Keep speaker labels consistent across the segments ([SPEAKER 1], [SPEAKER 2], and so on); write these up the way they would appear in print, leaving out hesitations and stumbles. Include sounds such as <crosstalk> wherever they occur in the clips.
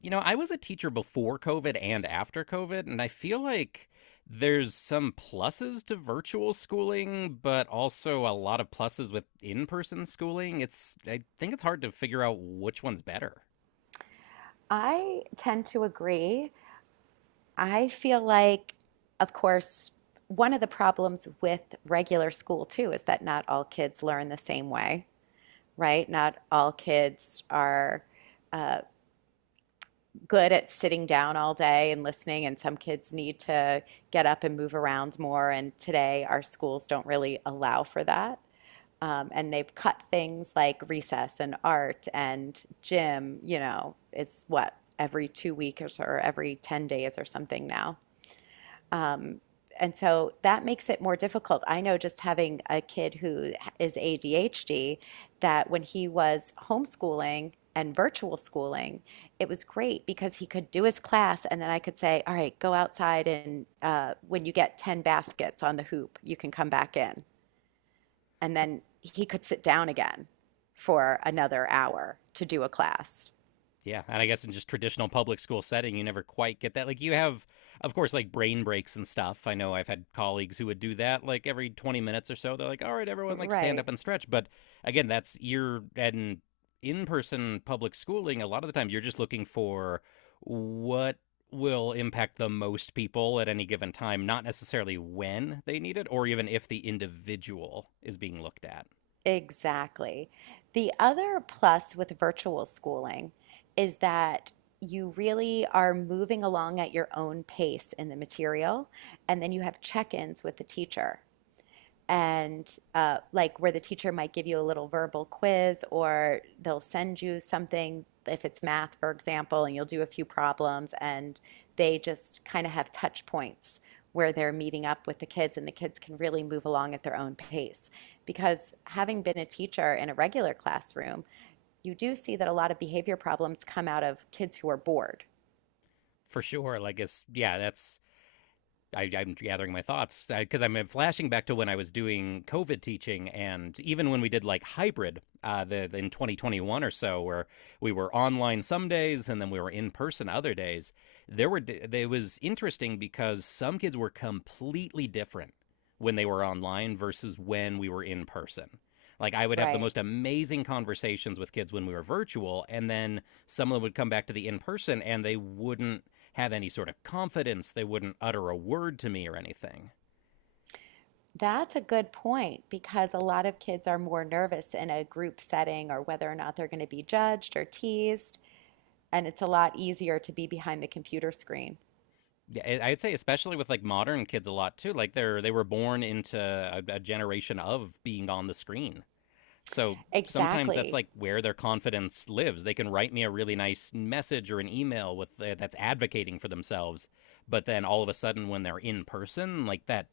[SPEAKER 1] I was a teacher before COVID and after COVID, and I feel like there's some pluses to virtual schooling, but also a lot of pluses with in person schooling. I think it's hard to figure out which one's better.
[SPEAKER 2] I tend to agree. I feel like, of course, one of the problems with regular school too is that not all kids learn the same way, right? Not all kids are uh, good at sitting down all day and listening, and some kids need to get up and move around more. And today, our schools don't really allow for that. And they've cut things like recess and art and gym, you know, it's what, every 2 weeks or every 10 days or something now. Um, and so that makes it more difficult. I know just having a kid who is ADHD, that when he was homeschooling and virtual schooling, it was great because he could do his class and then I could say, all right, go outside and when you get 10 baskets on the hoop, you can come back in and then he could sit down again for another hour to do a class.
[SPEAKER 1] Yeah, and I guess in just traditional public school setting, you never quite get that. Like you have, of course, like brain breaks and stuff. I know I've had colleagues who would do that, like every 20 minutes or so. They're like, "All right, everyone, like stand
[SPEAKER 2] Right,
[SPEAKER 1] up and stretch." But again, that's you're in in-person public schooling. A lot of the time, you're just looking for what will impact the most people at any given time, not necessarily when they need it or even if the individual is being looked at.
[SPEAKER 2] exactly. The other plus with virtual schooling is that you really are moving along at your own pace in the material, and then you have check-ins with the teacher. And like where the teacher might give you a little verbal quiz or they'll send you something if it's math, for example, and you'll do a few problems, and they just kind of have touch points where they're meeting up with the kids, and the kids can really move along at their own pace because having been a teacher in a regular classroom, you do see that a lot of behavior problems come out of kids who are bored.
[SPEAKER 1] For sure. Like it's yeah, that's I'm gathering my thoughts because I'm flashing back to when I was doing COVID teaching, and even when we did like hybrid in 2021 or so, where we were online some days and then we were in person other days, there were it was interesting because some kids were completely different when they were online versus when we were in person. Like I would have the
[SPEAKER 2] Right.
[SPEAKER 1] most amazing conversations with kids when we were virtual, and then some of them would come back to the in person and they wouldn't have any sort of confidence. They wouldn't utter a word to me or anything.
[SPEAKER 2] That's a good point because a lot of kids are more nervous in a group setting or whether or not they're going to be judged or teased. And it's a lot easier to be behind the computer screen.
[SPEAKER 1] Yeah, I- would say especially with like modern kids a lot too. Like they were born into a generation of being on the screen. So sometimes that's
[SPEAKER 2] Exactly.
[SPEAKER 1] like where their confidence lives. They can write me a really nice message or an email with that's advocating for themselves, but then all of a sudden when they're in person, like that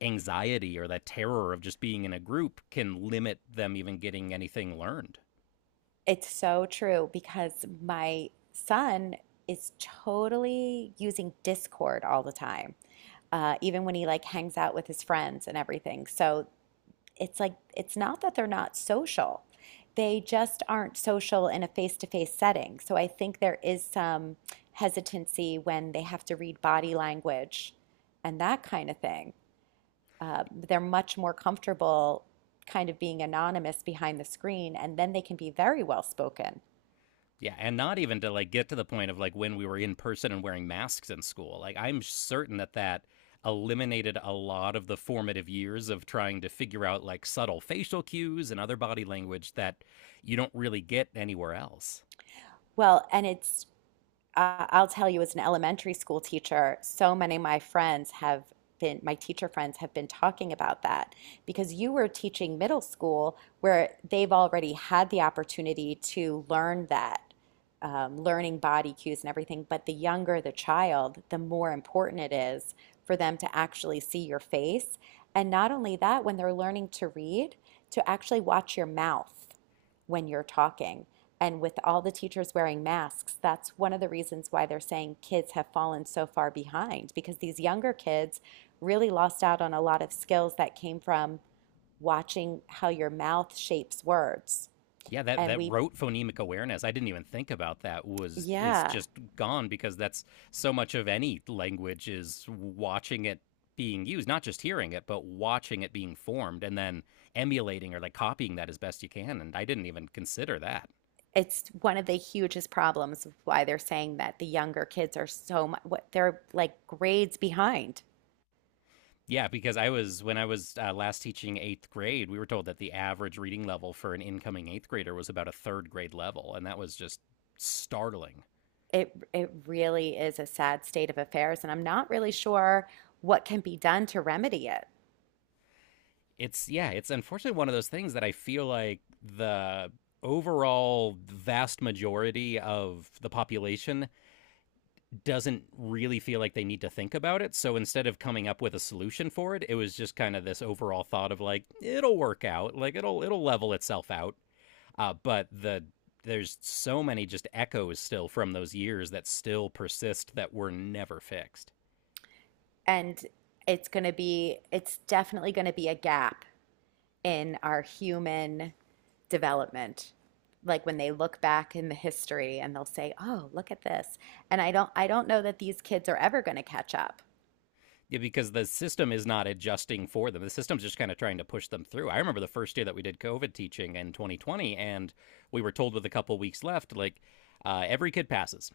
[SPEAKER 1] anxiety or that terror of just being in a group can limit them even getting anything learned.
[SPEAKER 2] It's so true because my son is totally using Discord all the time, even when he like hangs out with his friends and everything. So it's like it's not that they're not social. They just aren't social in a face-to-face setting. So I think there is some hesitancy when they have to read body language and that kind of thing. They're much more comfortable kind of being anonymous behind the screen, and then they can be very well spoken.
[SPEAKER 1] Yeah, and not even to like get to the point of like when we were in person and wearing masks in school. Like I'm certain that that eliminated a lot of the formative years of trying to figure out like subtle facial cues and other body language that you don't really get anywhere else.
[SPEAKER 2] Well, and I'll tell you, as an elementary school teacher, so many of my friends have been, my teacher friends have been talking about that because you were teaching middle school where they've already had the opportunity to learn that, learning body cues and everything. But the younger the child, the more important it is for them to actually see your face. And not only that, when they're learning to read, to actually watch your mouth when you're talking. And with all the teachers wearing masks, that's one of the reasons why they're saying kids have fallen so far behind because these younger kids really lost out on a lot of skills that came from watching how your mouth shapes words.
[SPEAKER 1] Yeah, that
[SPEAKER 2] And
[SPEAKER 1] that
[SPEAKER 2] we,
[SPEAKER 1] rote phonemic awareness, I didn't even think about that was is
[SPEAKER 2] yeah,
[SPEAKER 1] just gone, because that's so much of any language is watching it being used, not just hearing it, but watching it being formed and then emulating or like copying that as best you can, and I didn't even consider that.
[SPEAKER 2] it's one of the hugest problems of why they're saying that the younger kids are so much, what, they're like grades behind.
[SPEAKER 1] Yeah, because I was when I was last teaching eighth grade, we were told that the average reading level for an incoming eighth grader was about a third grade level, and that was just startling.
[SPEAKER 2] It really is a sad state of affairs, and I'm not really sure what can be done to remedy it.
[SPEAKER 1] It's unfortunately one of those things that I feel like the overall vast majority of the population doesn't really feel like they need to think about it. So instead of coming up with a solution for it, it was just kind of this overall thought of like it'll work out, like it'll level itself out. But there's so many just echoes still from those years that still persist that were never fixed.
[SPEAKER 2] And it's going to be, it's definitely going to be a gap in our human development, like when they look back in the history and they'll say, oh, look at this. And I don't know that these kids are ever going to catch up.
[SPEAKER 1] Yeah, because the system is not adjusting for them. The system's just kind of trying to push them through. I remember the first year that we did COVID teaching in 2020, and we were told with a couple weeks left, like, every kid passes.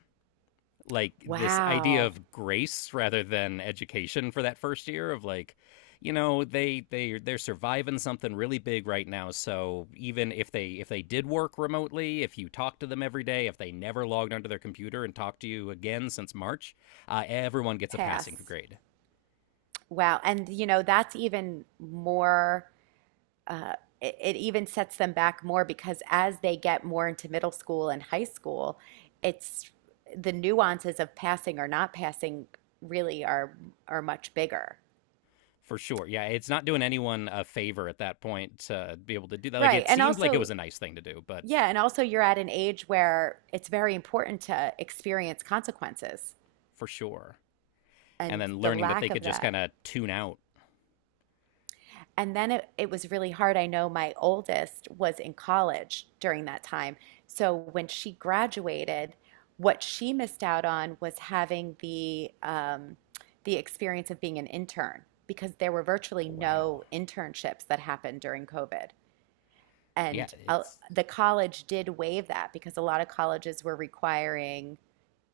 [SPEAKER 1] Like, this idea
[SPEAKER 2] Wow.
[SPEAKER 1] of grace rather than education for that first year of like, you know, they're surviving something really big right now, so even if they, if they did work remotely, if you talk to them every day, if they never logged onto their computer and talked to you again since march, everyone gets a passing
[SPEAKER 2] Pass.
[SPEAKER 1] grade.
[SPEAKER 2] Wow. And you know that's even more, uh, it even sets them back more because as they get more into middle school and high school, it's the nuances of passing or not passing really are much bigger.
[SPEAKER 1] For sure. Yeah, it's not doing anyone a favor at that point to be able to do that. Like
[SPEAKER 2] Right,
[SPEAKER 1] it
[SPEAKER 2] and
[SPEAKER 1] seemed like it
[SPEAKER 2] also,
[SPEAKER 1] was a nice thing to do, but
[SPEAKER 2] yeah, and also you're at an age where it's very important to experience consequences
[SPEAKER 1] for sure. And
[SPEAKER 2] and
[SPEAKER 1] then
[SPEAKER 2] the
[SPEAKER 1] learning that they
[SPEAKER 2] lack of
[SPEAKER 1] could just
[SPEAKER 2] that.
[SPEAKER 1] kind of tune out.
[SPEAKER 2] And then it was really hard. I know my oldest was in college during that time. So when she graduated, what she missed out on was having the experience of being an intern because there were virtually
[SPEAKER 1] Oh, wow.
[SPEAKER 2] no internships that happened during COVID.
[SPEAKER 1] Yeah,
[SPEAKER 2] And
[SPEAKER 1] it's
[SPEAKER 2] the college did waive that because a lot of colleges were requiring,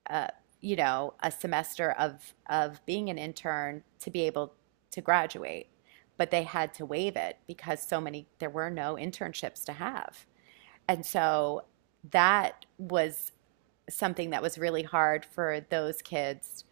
[SPEAKER 2] uh, you know, a semester of being an intern to be able to graduate, but they had to waive it because so many there were no internships to have, and so that was something that was really hard for those kids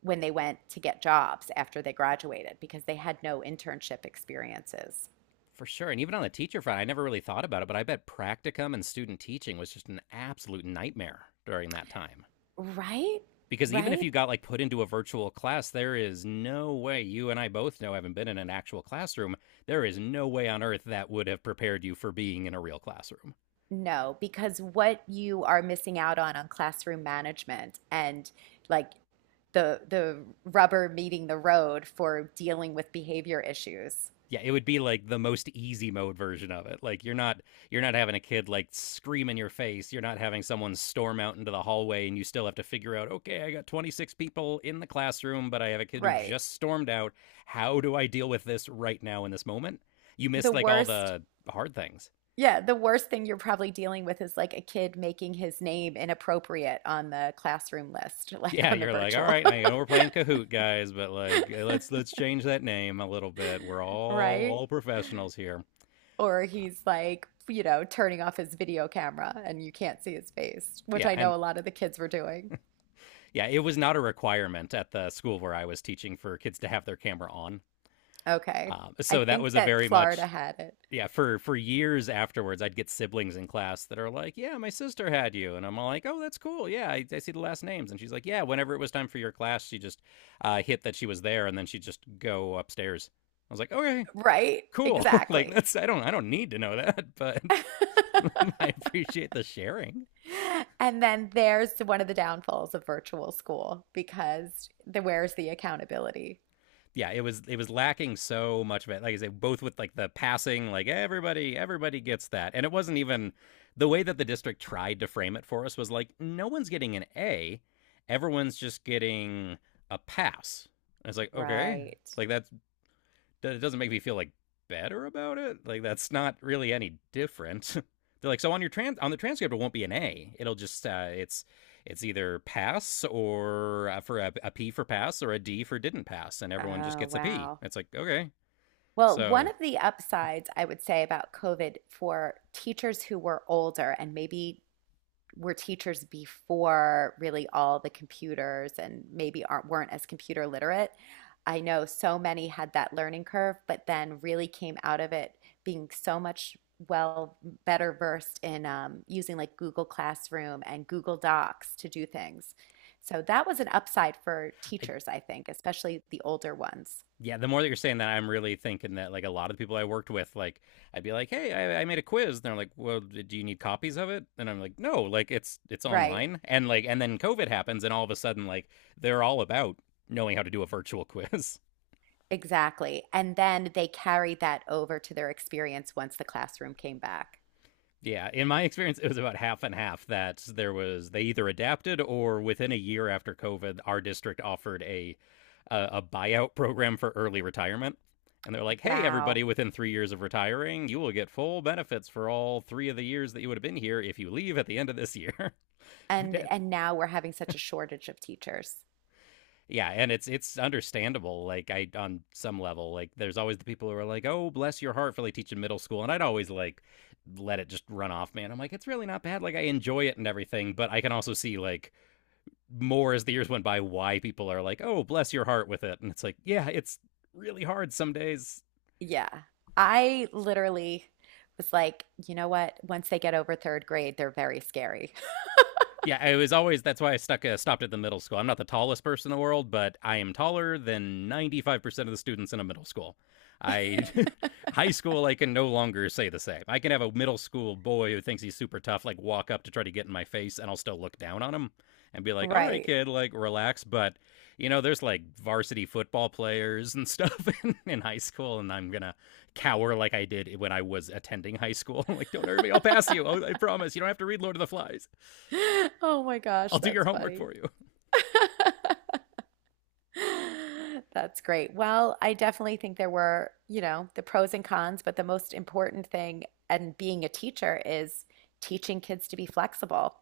[SPEAKER 2] when they went to get jobs after they graduated because they had no internship experiences.
[SPEAKER 1] For sure. And even on the teacher front, I never really thought about it, but I bet practicum and student teaching was just an absolute nightmare during that time.
[SPEAKER 2] Right?
[SPEAKER 1] Because even if you
[SPEAKER 2] Right?
[SPEAKER 1] got like put into a virtual class, there is no way, you and I both know, having been in an actual classroom, there is no way on earth that would have prepared you for being in a real classroom.
[SPEAKER 2] No, because what you are missing out on classroom management and, like, the rubber meeting the road for dealing with behavior issues.
[SPEAKER 1] Yeah, it would be like the most easy mode version of it. Like you're not having a kid like scream in your face, you're not having someone storm out into the hallway and you still have to figure out, okay, I got 26 people in the classroom but I have a kid who
[SPEAKER 2] Right.
[SPEAKER 1] just stormed out, how do I deal with this right now in this moment. You
[SPEAKER 2] The
[SPEAKER 1] miss like all
[SPEAKER 2] worst,
[SPEAKER 1] the hard things.
[SPEAKER 2] yeah, the worst thing you're probably dealing with is like a kid making his name inappropriate on the classroom list, <laughs> like
[SPEAKER 1] Yeah,
[SPEAKER 2] on the
[SPEAKER 1] you're like, all
[SPEAKER 2] virtual,
[SPEAKER 1] right, I know we're playing Kahoot, guys, but like, eh, let's change that name a little bit. We're
[SPEAKER 2] <laughs>
[SPEAKER 1] all
[SPEAKER 2] right?
[SPEAKER 1] all professionals here.
[SPEAKER 2] Or he's like, you know, turning off his video camera and you can't see his face, which
[SPEAKER 1] Yeah,
[SPEAKER 2] I
[SPEAKER 1] and
[SPEAKER 2] know a lot of the kids were doing.
[SPEAKER 1] yeah, it was not a requirement at the school where I was teaching for kids to have their camera on.
[SPEAKER 2] Okay. I
[SPEAKER 1] So that
[SPEAKER 2] think
[SPEAKER 1] was a
[SPEAKER 2] that
[SPEAKER 1] very
[SPEAKER 2] Florida
[SPEAKER 1] much,
[SPEAKER 2] had it.
[SPEAKER 1] yeah, for years afterwards. I'd get siblings in class that are like, yeah, my sister had you, and I'm all like, oh, that's cool. Yeah, I see the last names, and she's like, yeah. Whenever it was time for your class, she just hit that she was there, and then she'd just go upstairs. I was like, okay,
[SPEAKER 2] Right?
[SPEAKER 1] cool. <laughs> Like
[SPEAKER 2] Exactly.
[SPEAKER 1] that's I don't need to know that, but
[SPEAKER 2] <laughs>
[SPEAKER 1] <laughs> I appreciate the sharing.
[SPEAKER 2] And then there's one of the downfalls of virtual school because the where's the accountability?
[SPEAKER 1] Yeah, it was lacking so much of it. Like I say, both with like the passing, like everybody gets that, and it wasn't even the way that the district tried to frame it for us was like no one's getting an A, everyone's just getting a pass. And it's like okay,
[SPEAKER 2] Right.
[SPEAKER 1] like that it doesn't make me feel like better about it. Like that's not really any different. <laughs> They're like, so on your trans on the transcript, it won't be an A. It'll just it's either pass or for a P for pass or a D for didn't pass, and everyone just
[SPEAKER 2] Oh,
[SPEAKER 1] gets a P.
[SPEAKER 2] wow.
[SPEAKER 1] It's like okay,
[SPEAKER 2] Well, one
[SPEAKER 1] so
[SPEAKER 2] of the upsides I would say about COVID for teachers who were older and maybe were teachers before really all the computers and maybe aren't weren't as computer literate. I know so many had that learning curve, but then really came out of it being so much, well, better versed in using like Google Classroom and Google Docs to do things. So that was an upside for
[SPEAKER 1] I,
[SPEAKER 2] teachers, I think, especially the older ones.
[SPEAKER 1] yeah, the more that you're saying that, I'm really thinking that like a lot of the people I worked with, like I'd be like, "Hey, I made a quiz," and they're like, "Well, do you need copies of it?" And I'm like, "No, like it's
[SPEAKER 2] Right,
[SPEAKER 1] online." And like, and then COVID happens, and all of a sudden, like they're all about knowing how to do a virtual <laughs> quiz.
[SPEAKER 2] exactly. And then they carried that over to their experience once the classroom came back.
[SPEAKER 1] Yeah, in my experience, it was about half and half that there was they either adapted or within a year after COVID, our district offered a buyout program for early retirement. And they're like, hey,
[SPEAKER 2] Wow.
[SPEAKER 1] everybody, within 3 years of retiring, you will get full benefits for all three of the years that you would have been here if you leave at the end of this year.
[SPEAKER 2] and
[SPEAKER 1] <laughs>
[SPEAKER 2] and now we're having such a shortage of teachers.
[SPEAKER 1] Yeah, and it's understandable. Like I on some level, like there's always the people who are like, "Oh, bless your heart for like teaching middle school," and I'd always like let it just run off, man. I'm like, it's really not bad. Like I enjoy it and everything, but I can also see like more as the years went by why people are like, "Oh, bless your heart with it," and it's like, yeah, it's really hard some days.
[SPEAKER 2] Yeah. I literally was like, you know what? Once they get over third grade, they're very scary. <laughs>
[SPEAKER 1] Yeah, it was always that's why I stuck stopped at the middle school. I'm not the tallest person in the world, but I am taller than 95% of the students in a middle school. I <laughs> high school I can no longer say the same. I can have a middle school boy who thinks he's super tough like walk up to try to get in my face and I'll still look down on him and be like, "All right,
[SPEAKER 2] Right.
[SPEAKER 1] kid, like relax." But, you know, there's like varsity football players and <laughs> stuff in high school and I'm going to cower like I did when I was attending high school. <laughs> Like, "Don't hurt me. I'll pass you. I'll- I promise. You don't have to read Lord of the Flies."
[SPEAKER 2] <laughs> Oh my
[SPEAKER 1] I'll
[SPEAKER 2] gosh,
[SPEAKER 1] do your
[SPEAKER 2] that's
[SPEAKER 1] homework
[SPEAKER 2] funny.
[SPEAKER 1] for you.
[SPEAKER 2] <laughs> That's great. Well, I definitely think there were, you know, the pros and cons, but the most important thing and being a teacher is teaching kids to be flexible.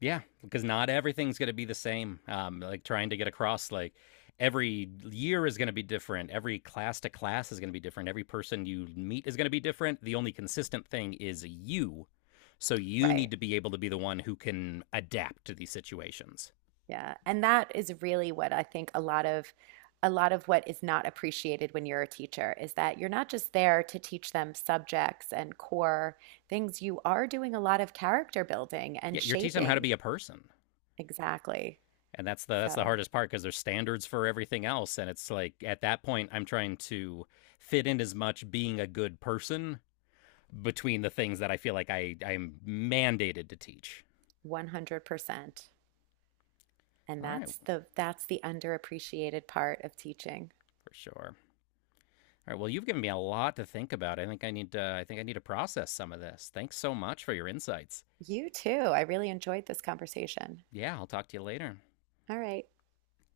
[SPEAKER 1] Yeah, because not everything's going to be the same. Like trying to get across, like every year is going to be different. Every class to class is going to be different. Every person you meet is going to be different. The only consistent thing is you. So you need
[SPEAKER 2] Right.
[SPEAKER 1] to be able to be the one who can adapt to these situations.
[SPEAKER 2] Yeah, and that is really what I think a lot of what is not appreciated when you're a teacher is that you're not just there to teach them subjects and core things. You are doing a lot of character building and
[SPEAKER 1] Yeah, you're teaching them how to
[SPEAKER 2] shaping.
[SPEAKER 1] be a person.
[SPEAKER 2] Exactly.
[SPEAKER 1] And that's the
[SPEAKER 2] So,
[SPEAKER 1] hardest part because there's standards for everything else and it's like at that point I'm trying to fit in as much being a good person between the things that I feel like I'm mandated to teach.
[SPEAKER 2] 100%. And
[SPEAKER 1] All right,
[SPEAKER 2] that's the underappreciated part of teaching.
[SPEAKER 1] for sure. All right. Well, you've given me a lot to think about. I think I need to process some of this. Thanks so much for your insights.
[SPEAKER 2] You too. I really enjoyed this conversation.
[SPEAKER 1] Yeah, I'll talk to you later.
[SPEAKER 2] All right.